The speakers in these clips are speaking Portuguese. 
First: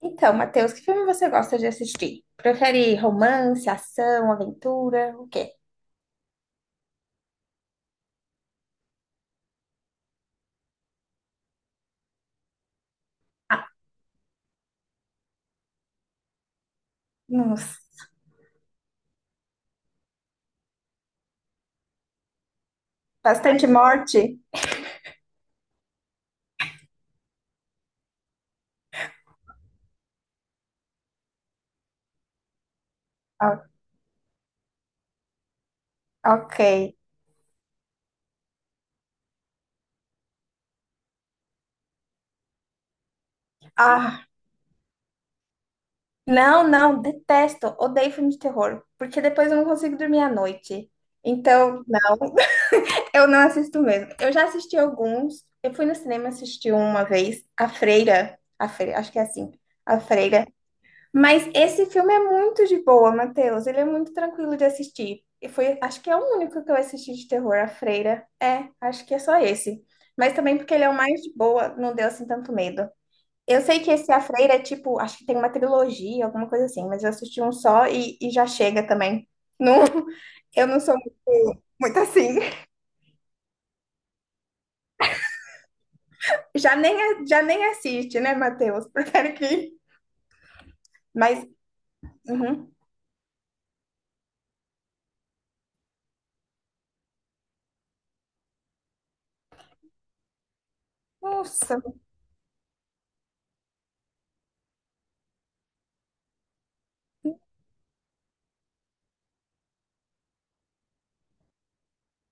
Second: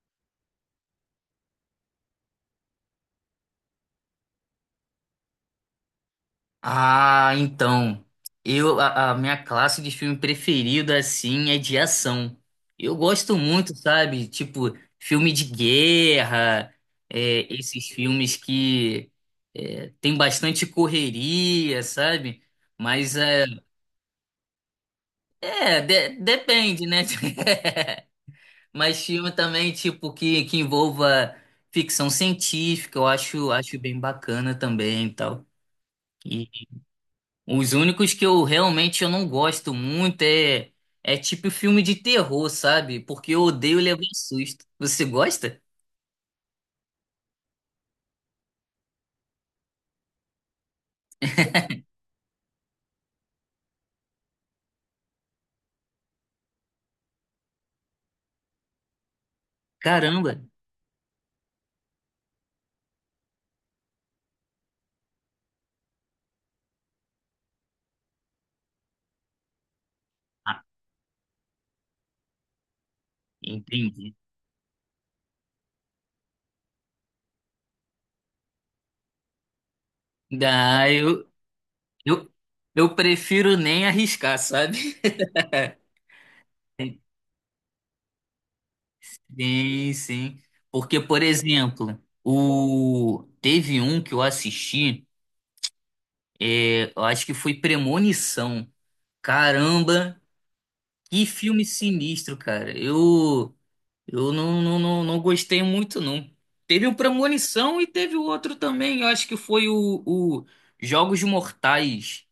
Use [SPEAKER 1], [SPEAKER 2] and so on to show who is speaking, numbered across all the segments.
[SPEAKER 1] Então, Matheus, que filme você gosta de assistir? Prefere romance, ação, aventura? O quê?
[SPEAKER 2] Ah, então. A minha classe de filme preferida, assim, é de ação. Eu gosto muito, sabe? Tipo, filme de guerra,
[SPEAKER 1] Nossa,
[SPEAKER 2] esses filmes que tem bastante correria, sabe? Mas
[SPEAKER 1] bastante morte?
[SPEAKER 2] depende, né? Mas filme também, tipo, que envolva ficção científica, eu acho,
[SPEAKER 1] O-
[SPEAKER 2] acho bem bacana também e tal.
[SPEAKER 1] ok.
[SPEAKER 2] Os únicos que eu realmente eu não gosto muito é tipo filme de terror, sabe? Porque eu odeio levar
[SPEAKER 1] Ah,
[SPEAKER 2] susto. Você gosta?
[SPEAKER 1] não, não, detesto, odeio filme de terror, porque depois eu não consigo dormir à noite. Então, não, eu não assisto mesmo. Eu já assisti alguns. Eu fui no cinema assistir uma vez, a Freira, acho que é assim, A
[SPEAKER 2] Caramba.
[SPEAKER 1] Freira. Mas esse filme é muito de boa, Matheus. Ele é muito tranquilo de assistir. E foi, acho que é o único que eu assisti de terror, A Freira. É, acho que é só esse. Mas também
[SPEAKER 2] Ah,
[SPEAKER 1] porque ele é o mais de boa, não deu assim tanto medo. Eu sei que esse
[SPEAKER 2] entendi.
[SPEAKER 1] A Freira é tipo, acho que tem uma trilogia, alguma coisa assim, mas eu assisti um só e já chega também. Não, eu não
[SPEAKER 2] Ah,
[SPEAKER 1] sou muito, muito
[SPEAKER 2] eu,
[SPEAKER 1] assim.
[SPEAKER 2] eu prefiro nem arriscar, sabe?
[SPEAKER 1] Já nem, já nem assiste, né, Matheus? Prefere que.
[SPEAKER 2] Sim, sim. Porque, por
[SPEAKER 1] Mas,
[SPEAKER 2] exemplo,
[SPEAKER 1] uhum.
[SPEAKER 2] o teve um que eu assisti, eu acho que foi Premonição. Caramba, que filme
[SPEAKER 1] Nossa,
[SPEAKER 2] sinistro, cara. Eu não, não, não, não gostei muito, não. Teve o Premonição e teve o outro também. Eu acho que foi o Jogos Mortais.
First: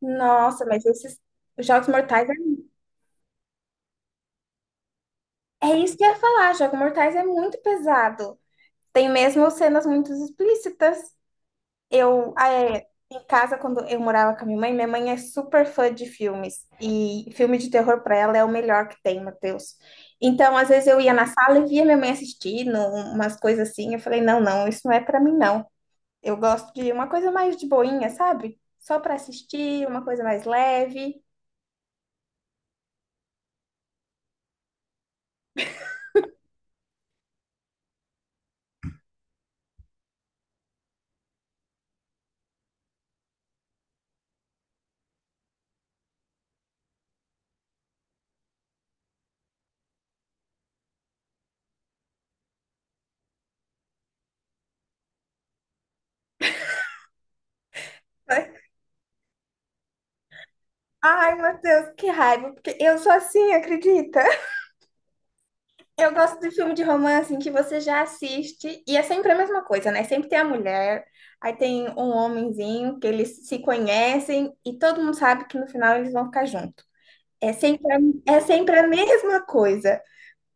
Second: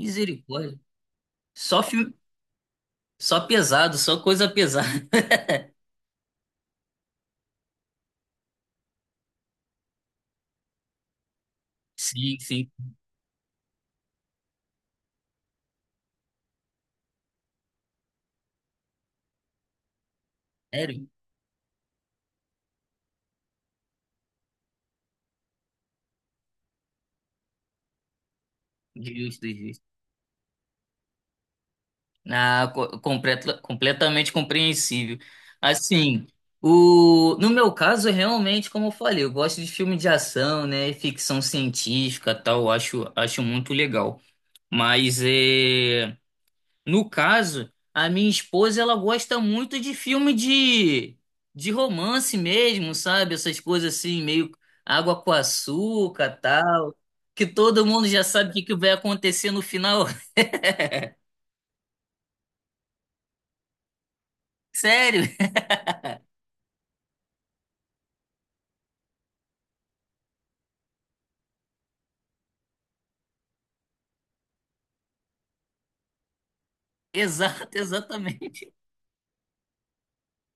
[SPEAKER 1] nossa, mas esses
[SPEAKER 2] Só
[SPEAKER 1] Jogos
[SPEAKER 2] filme,
[SPEAKER 1] Mortais é...
[SPEAKER 2] só pesado, só coisa pesada.
[SPEAKER 1] É isso que eu ia falar, Jogos Mortais é muito pesado. Tem mesmo cenas muito explícitas. Eu,
[SPEAKER 2] Sim,
[SPEAKER 1] ah,
[SPEAKER 2] sim.
[SPEAKER 1] é, em casa, quando eu morava com a minha mãe é super fã de filmes. E filme de terror pra ela é o melhor que tem, Matheus. Então, às vezes eu
[SPEAKER 2] Sério?
[SPEAKER 1] ia na sala e via minha mãe assistindo umas coisas assim. Eu falei, não, não, isso não é pra mim, não. Eu gosto de uma coisa mais de boinha, sabe? Só pra
[SPEAKER 2] Justo, justo.
[SPEAKER 1] assistir, uma coisa mais leve.
[SPEAKER 2] Ah, completamente compreensível. Assim, no meu caso, realmente, como eu falei, eu gosto de filme de ação, né? Ficção científica, tal, acho muito legal. Mas é. No caso, a minha esposa ela gosta muito de filme de romance mesmo, sabe? Essas coisas assim, meio água com açúcar, tal, que todo mundo já sabe o que que vai acontecer no final.
[SPEAKER 1] Ai, Matheus, que raiva, porque eu sou assim, acredita?
[SPEAKER 2] Sério?
[SPEAKER 1] Eu gosto de filme de romance em que você já assiste e é sempre a mesma coisa, né? Sempre tem a mulher, aí tem um homenzinho que eles se conhecem e todo mundo sabe que no final eles vão ficar juntos. É
[SPEAKER 2] Exato,
[SPEAKER 1] sempre a, é
[SPEAKER 2] exatamente.
[SPEAKER 1] sempre a mesma coisa.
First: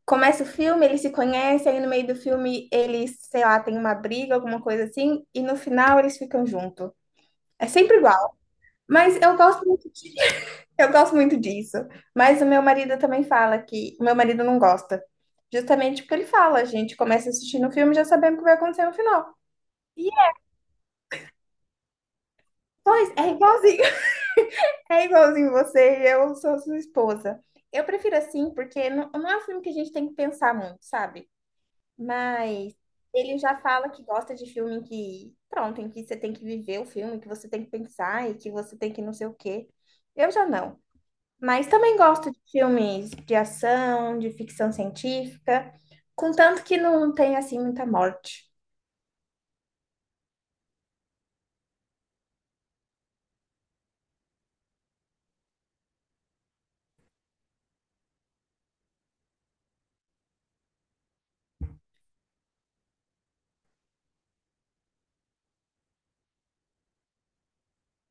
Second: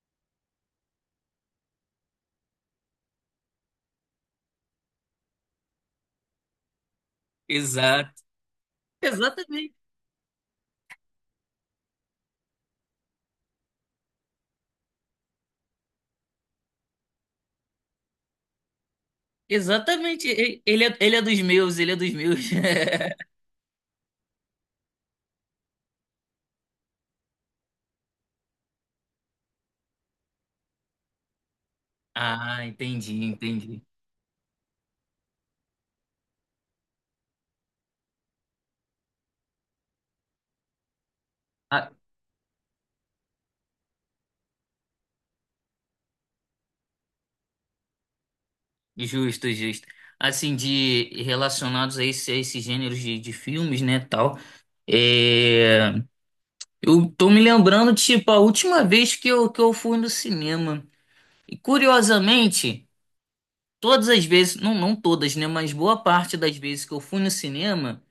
[SPEAKER 1] Começa o filme, eles se conhecem, aí no meio do filme eles, sei lá, tem uma briga, alguma coisa assim, e no final eles ficam juntos. É sempre
[SPEAKER 2] Exato.
[SPEAKER 1] igual. Mas
[SPEAKER 2] Exatamente.
[SPEAKER 1] eu gosto muito disso. Mas o meu marido também fala que. O meu marido não gosta. Justamente porque ele fala, a gente começa assistindo o filme já sabendo o que vai acontecer no final. E
[SPEAKER 2] Exatamente. Ele é dos meus, ele é dos meus.
[SPEAKER 1] pois, é igualzinho. É igualzinho você e eu sou sua esposa. Eu prefiro assim, porque não, não é um filme que a gente tem que pensar muito, sabe?
[SPEAKER 2] Ah,
[SPEAKER 1] Mas
[SPEAKER 2] entendi,
[SPEAKER 1] ele já
[SPEAKER 2] entendi.
[SPEAKER 1] fala que gosta de filme em que, pronto, em que você tem que viver o filme, que você tem que pensar e que você tem que não sei o quê. Eu já não. Mas
[SPEAKER 2] Ah,
[SPEAKER 1] também gosto de filmes de ação, de ficção científica, contanto que não tem assim muita morte.
[SPEAKER 2] justo, justo. Assim, de relacionados a esses gêneros de filmes, né, tal. É, eu tô me lembrando, tipo, a última vez que eu fui no cinema. E curiosamente, todas as vezes, não, não todas, né? Mas boa parte das vezes que eu fui no cinema.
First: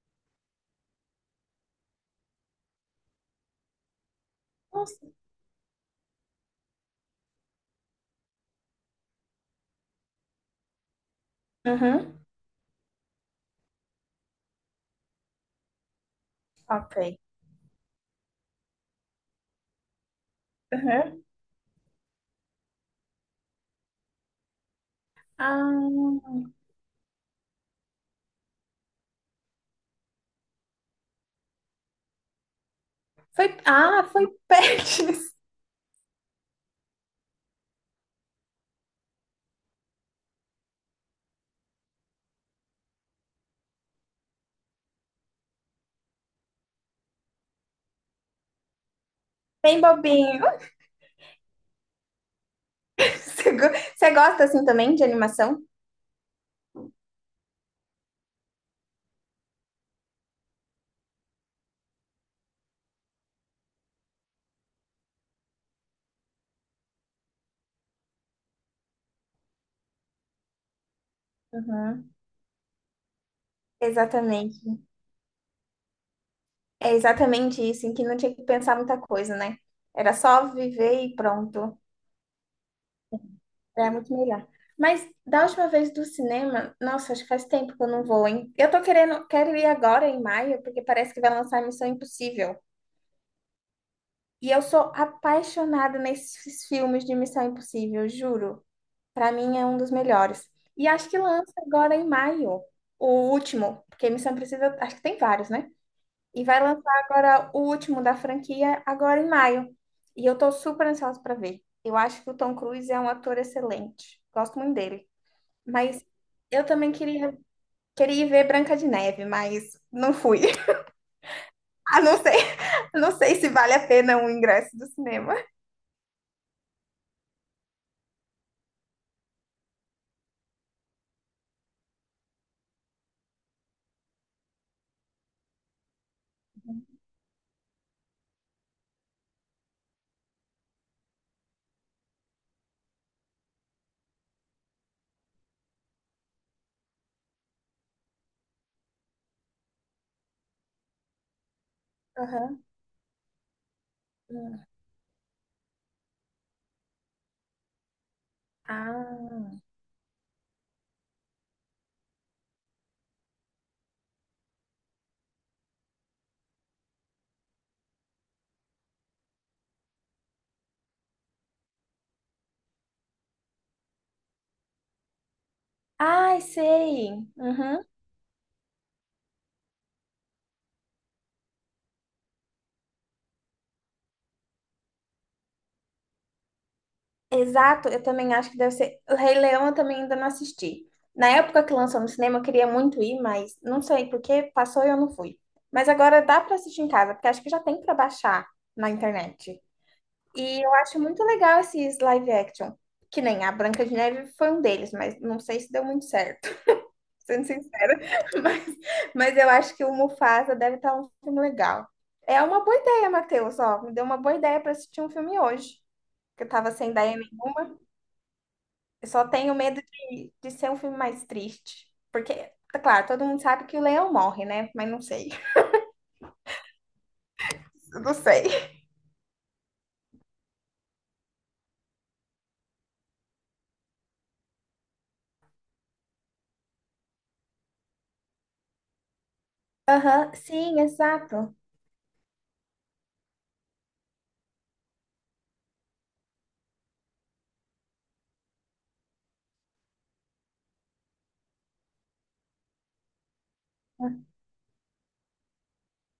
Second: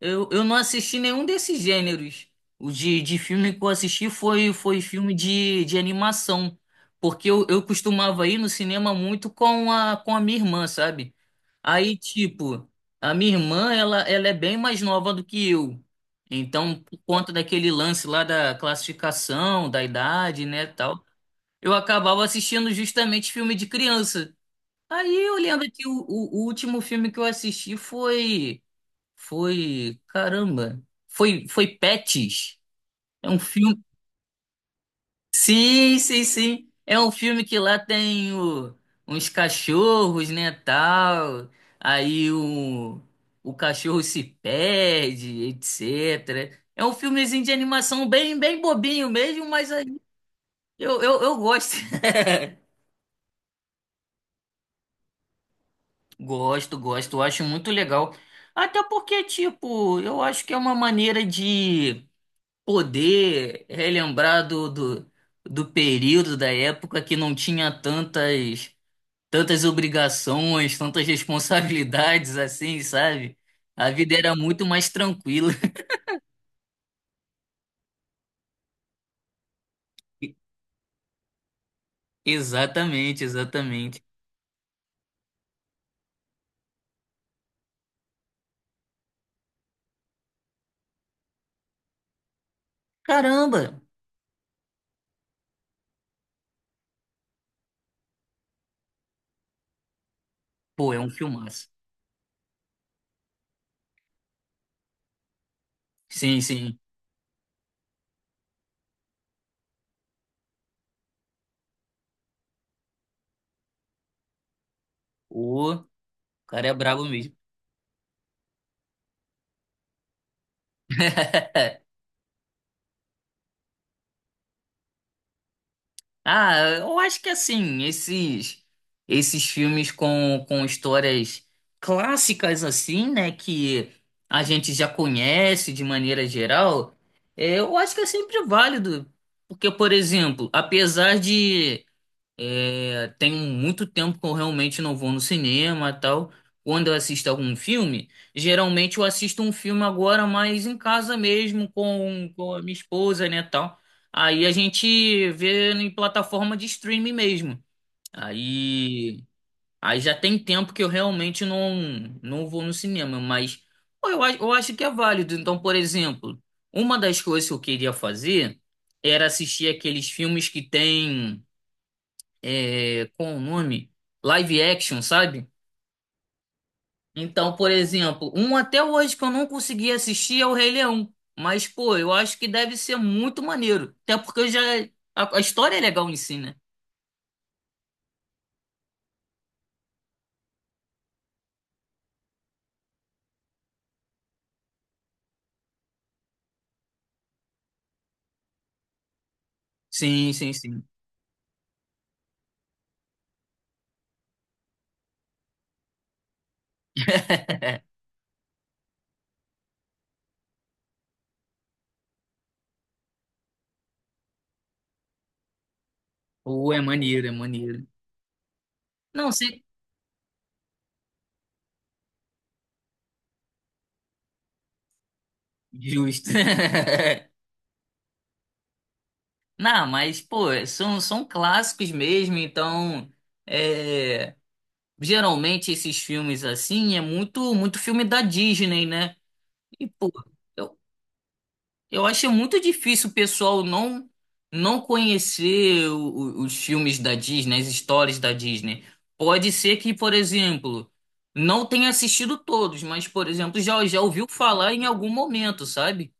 [SPEAKER 2] Eu não assisti nenhum desses gêneros. De filme que eu assisti foi
[SPEAKER 1] Nossa.
[SPEAKER 2] filme de animação. Porque eu costumava ir no cinema muito com a minha irmã, sabe? Aí,
[SPEAKER 1] Uhum.
[SPEAKER 2] tipo, a minha irmã, ela é bem mais nova do que eu. Então,
[SPEAKER 1] Ok.
[SPEAKER 2] por conta daquele lance lá da classificação, da idade, né, tal,
[SPEAKER 1] Uhum.
[SPEAKER 2] eu acabava assistindo justamente filme de criança. Aí eu lembro que o
[SPEAKER 1] Ah,
[SPEAKER 2] último filme que eu assisti foi. Foi, caramba, foi Pets. É um filme.
[SPEAKER 1] ah, foi Pets.
[SPEAKER 2] Sim, sim, sim. É um filme que lá tem uns cachorros, né, tal. Aí o cachorro se perde, etc. É um filmezinho de animação bem, bem bobinho mesmo, mas
[SPEAKER 1] Bem
[SPEAKER 2] aí
[SPEAKER 1] bobinho.
[SPEAKER 2] eu gosto.
[SPEAKER 1] Você go- você gosta assim também de animação?
[SPEAKER 2] Gosto,
[SPEAKER 1] Uhum.
[SPEAKER 2] gosto, eu acho muito legal. Até porque, tipo, eu acho que é uma maneira de poder relembrar do período, da época que não tinha tantas obrigações, tantas responsabilidades assim, sabe? A vida era muito
[SPEAKER 1] Exatamente.
[SPEAKER 2] mais tranquila.
[SPEAKER 1] É exatamente isso, em que não tinha que pensar muita coisa, né? Era só viver e pronto.
[SPEAKER 2] Exatamente,
[SPEAKER 1] É
[SPEAKER 2] exatamente.
[SPEAKER 1] muito melhor. Mas da última vez do cinema, nossa, acho que faz tempo que eu não vou, hein? Eu tô querendo, quero ir agora em maio, porque parece que vai lançar Missão Impossível.
[SPEAKER 2] Caramba!
[SPEAKER 1] E eu sou apaixonada nesses filmes de Missão Impossível, juro. Pra mim é um dos melhores. E
[SPEAKER 2] Pô, é um
[SPEAKER 1] acho que lança
[SPEAKER 2] filmaço.
[SPEAKER 1] agora em maio, o último, porque Missão Impossível, acho que tem vários, né?
[SPEAKER 2] Sim,
[SPEAKER 1] E vai
[SPEAKER 2] sim.
[SPEAKER 1] lançar agora o último da franquia agora em maio. E eu tô super ansiosa pra ver. Eu acho que o Tom Cruise é um ator excelente. Gosto muito dele.
[SPEAKER 2] O
[SPEAKER 1] Mas eu
[SPEAKER 2] cara é
[SPEAKER 1] também
[SPEAKER 2] brabo mesmo.
[SPEAKER 1] queria, queria ir ver Branca de Neve, mas não fui. Ah, não sei, não sei se vale a pena o ingresso do cinema.
[SPEAKER 2] Ah, eu acho que assim, esses filmes com histórias clássicas assim, né, que a gente já conhece de maneira geral, eu acho que é sempre válido, porque, por exemplo, apesar de tem muito tempo que eu realmente não vou no cinema e tal. Quando eu assisto algum filme, geralmente eu assisto um filme agora, mas em casa mesmo, com a
[SPEAKER 1] Aham.
[SPEAKER 2] minha esposa, né, tal. Aí a gente vê em plataforma de streaming mesmo. Aí,
[SPEAKER 1] Ah.
[SPEAKER 2] aí já tem tempo que eu realmente não vou no cinema, mas pô, eu acho que é válido. Então, por exemplo, uma das coisas que eu queria fazer era assistir aqueles filmes que tem com o nome live action, sabe?
[SPEAKER 1] Ai, sei.
[SPEAKER 2] Então, por
[SPEAKER 1] Uhum.
[SPEAKER 2] exemplo, um até hoje que eu não consegui assistir é o Rei Leão. Mas, pô, eu acho que deve ser muito maneiro. Até porque eu já. A história é legal em si, né?
[SPEAKER 1] Exato, eu também acho que deve ser. O Rei Leão eu também ainda não assisti. Na época que lançou no cinema, eu queria muito ir, mas não sei porque passou e eu não fui. Mas agora dá para assistir em casa, porque acho que já tem para baixar na internet.
[SPEAKER 2] Sim, sim,
[SPEAKER 1] E eu
[SPEAKER 2] sim.
[SPEAKER 1] acho muito legal esses live action, que nem a Branca de Neve foi um deles, mas não sei se deu muito certo, sendo sincera. Mas, mas eu acho que o Mufasa deve estar um filme legal. É uma boa ideia, Matheus, ó, me deu uma boa ideia para assistir um filme hoje, que eu
[SPEAKER 2] Pô,
[SPEAKER 1] tava
[SPEAKER 2] é
[SPEAKER 1] sem ideia
[SPEAKER 2] maneiro, é
[SPEAKER 1] nenhuma.
[SPEAKER 2] maneiro.
[SPEAKER 1] Eu só
[SPEAKER 2] Não,
[SPEAKER 1] tenho
[SPEAKER 2] sei.
[SPEAKER 1] medo de ser um filme mais triste. Porque, tá claro, todo mundo sabe que o leão morre, né? Mas não sei.
[SPEAKER 2] Justo.
[SPEAKER 1] Eu não sei.
[SPEAKER 2] Não, mas, pô, são clássicos mesmo, então. É, geralmente esses filmes assim é muito, muito filme da Disney, né? E, pô.
[SPEAKER 1] Aham,
[SPEAKER 2] Eu,
[SPEAKER 1] sim, exato.
[SPEAKER 2] Eu achei muito difícil o pessoal não conhecer os filmes da Disney, as histórias da Disney. Pode ser que, por exemplo, não tenha assistido todos, mas, por exemplo, já ouviu falar em algum momento, sabe?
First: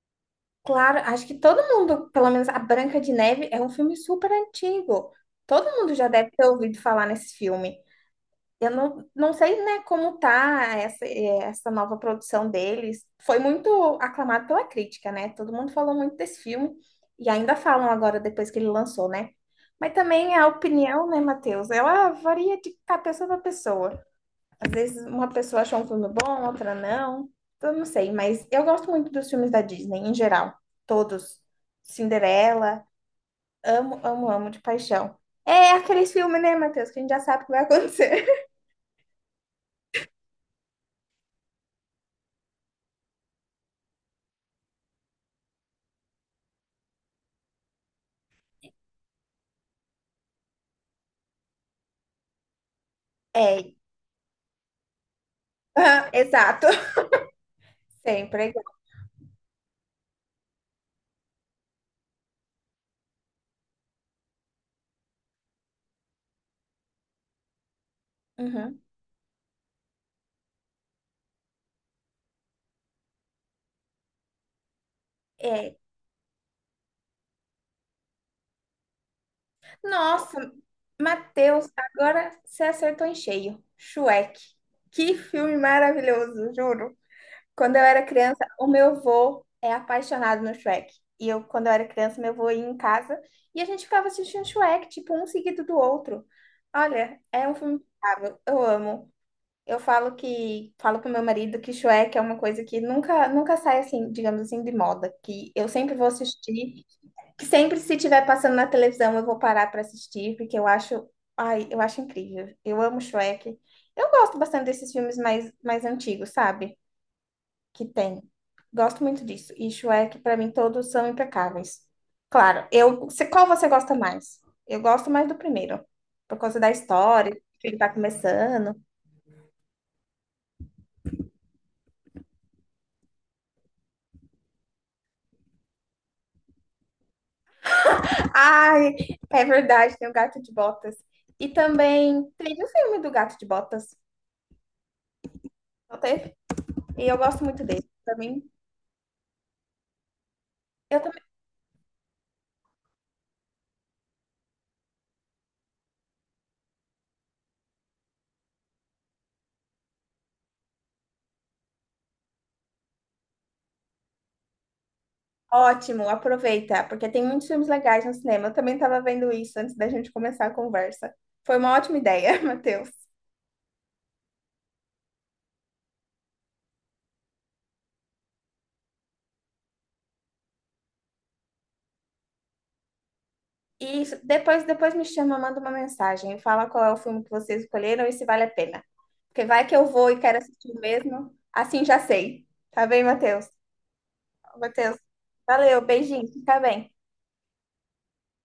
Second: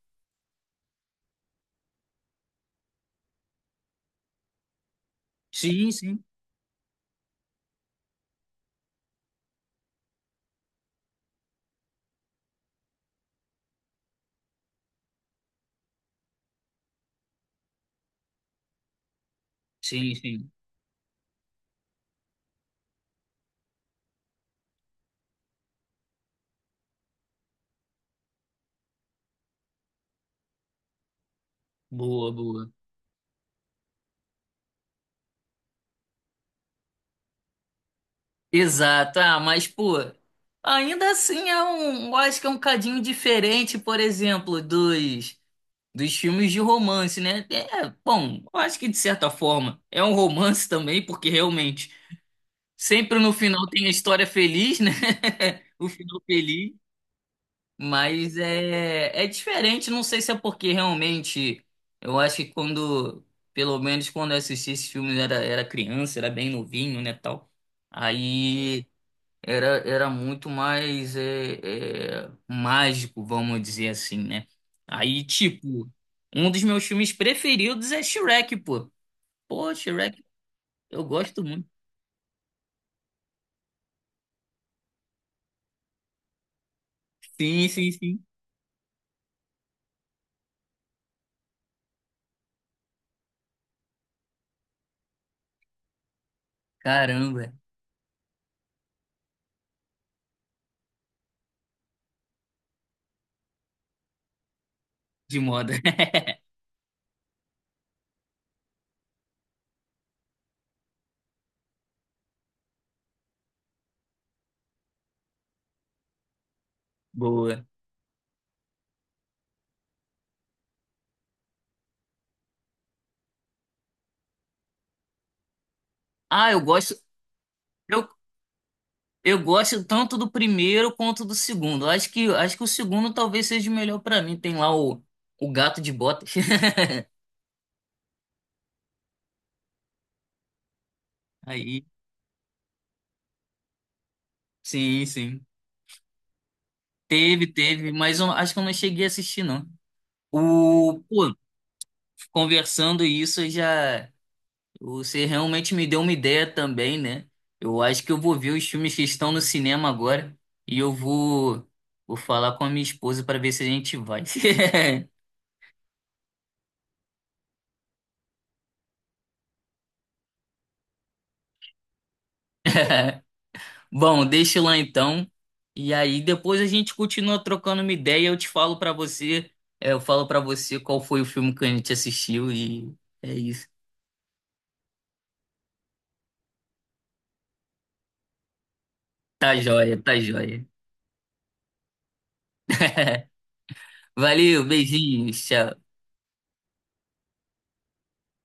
[SPEAKER 1] Claro, acho que todo mundo, pelo menos a Branca de Neve, é um filme super antigo. Todo
[SPEAKER 2] Sim,
[SPEAKER 1] mundo já
[SPEAKER 2] sim.
[SPEAKER 1] deve ter ouvido falar nesse filme. Eu não, não sei, né, como tá essa, essa nova produção deles. Foi muito aclamado pela crítica, né? Todo mundo falou muito desse filme e ainda falam agora depois que ele lançou, né? Mas
[SPEAKER 2] Sim,
[SPEAKER 1] também a
[SPEAKER 2] sim.
[SPEAKER 1] opinião, né, Matheus? Ela varia de tá, pessoa para pessoa. Às vezes uma pessoa achou um filme bom, outra não. Eu não sei, mas eu gosto muito dos filmes da Disney em geral, todos.
[SPEAKER 2] Boa, boa.
[SPEAKER 1] Cinderela, amo, amo, amo de paixão. É aqueles filmes, né, Matheus, que a gente já sabe o que vai acontecer.
[SPEAKER 2] Exato. Ah, mas, pô, ainda assim é um, eu acho que é um cadinho diferente, por exemplo, dos filmes de romance, né? É, bom, eu acho que de certa forma é um romance também, porque realmente sempre no final
[SPEAKER 1] É,
[SPEAKER 2] tem a história feliz, né? O
[SPEAKER 1] aham,
[SPEAKER 2] final
[SPEAKER 1] exato.
[SPEAKER 2] feliz, mas
[SPEAKER 1] Sempre. É igual.
[SPEAKER 2] é diferente, não sei se é porque realmente eu acho que quando, pelo menos quando eu assisti esses filmes, era criança, era bem novinho, né, tal.
[SPEAKER 1] Uhum.
[SPEAKER 2] Aí. Era muito mais mágico, vamos dizer assim, né? Aí,
[SPEAKER 1] É.
[SPEAKER 2] tipo, um dos meus filmes preferidos é Shrek, pô. Pô, Shrek,
[SPEAKER 1] Nossa,
[SPEAKER 2] eu gosto muito.
[SPEAKER 1] Matheus, agora você acertou em cheio. Shrek. Que filme maravilhoso, juro.
[SPEAKER 2] Sim,
[SPEAKER 1] Quando eu
[SPEAKER 2] sim,
[SPEAKER 1] era
[SPEAKER 2] sim.
[SPEAKER 1] criança, o meu avô é apaixonado no Shrek. E eu, quando eu era criança, meu avô ia em casa e a gente ficava assistindo Shrek, tipo, um seguido do outro. Olha, é
[SPEAKER 2] Caramba,
[SPEAKER 1] um filme impecável. Eu amo. Eu falo que falo pro meu marido que Shrek é uma coisa que nunca sai assim, digamos assim, de moda,
[SPEAKER 2] de
[SPEAKER 1] que eu
[SPEAKER 2] moda.
[SPEAKER 1] sempre vou assistir, que sempre se estiver passando na televisão eu vou parar para assistir, porque eu acho, ai, eu acho incrível. Eu amo Shrek. Eu gosto bastante desses filmes mais antigos, sabe?
[SPEAKER 2] Boa.
[SPEAKER 1] Que tem. Gosto muito disso. E Shrek para mim todos são impecáveis. Claro, eu, qual você gosta mais? Eu gosto mais do primeiro, por
[SPEAKER 2] Ah, eu
[SPEAKER 1] causa da
[SPEAKER 2] gosto.
[SPEAKER 1] história, que ele tá
[SPEAKER 2] Eu,
[SPEAKER 1] começando.
[SPEAKER 2] eu gosto tanto do primeiro quanto do segundo. Eu acho que o segundo talvez seja o melhor pra mim. Tem lá o Gato de Botas.
[SPEAKER 1] Ai, é verdade, tem o Gato de Botas. E
[SPEAKER 2] Aí,
[SPEAKER 1] também teve o filme do Gato de Botas,
[SPEAKER 2] sim, sim.
[SPEAKER 1] não teve? E eu gosto
[SPEAKER 2] Teve,
[SPEAKER 1] muito dele.
[SPEAKER 2] teve,
[SPEAKER 1] Pra
[SPEAKER 2] mas eu
[SPEAKER 1] mim,
[SPEAKER 2] acho que eu não cheguei a assistir, não.
[SPEAKER 1] eu
[SPEAKER 2] O,
[SPEAKER 1] também.
[SPEAKER 2] pô, conversando isso já você realmente me deu uma ideia também, né? Eu acho que eu vou ver os filmes que estão no cinema agora e eu vou falar com a minha esposa para ver se a gente vai.
[SPEAKER 1] Ótimo, aproveita, porque tem muitos filmes legais no cinema. Eu também estava vendo isso antes da gente começar a conversa. Foi uma ótima ideia, Matheus.
[SPEAKER 2] Bom, deixa lá então. E aí depois a gente continua trocando uma ideia, eu te falo para você, eu falo para você qual foi o filme que a gente assistiu e é isso.
[SPEAKER 1] E isso, depois, depois me chama, manda uma mensagem, fala qual é o filme que vocês escolheram e se vale a pena. Porque
[SPEAKER 2] Tá
[SPEAKER 1] vai que eu
[SPEAKER 2] joia,
[SPEAKER 1] vou
[SPEAKER 2] tá
[SPEAKER 1] e quero
[SPEAKER 2] joia.
[SPEAKER 1] assistir mesmo, assim já sei. Tá bem, Matheus?
[SPEAKER 2] Valeu,
[SPEAKER 1] Matheus,
[SPEAKER 2] beijinhos,
[SPEAKER 1] valeu,
[SPEAKER 2] tchau.
[SPEAKER 1] beijinho, fica bem.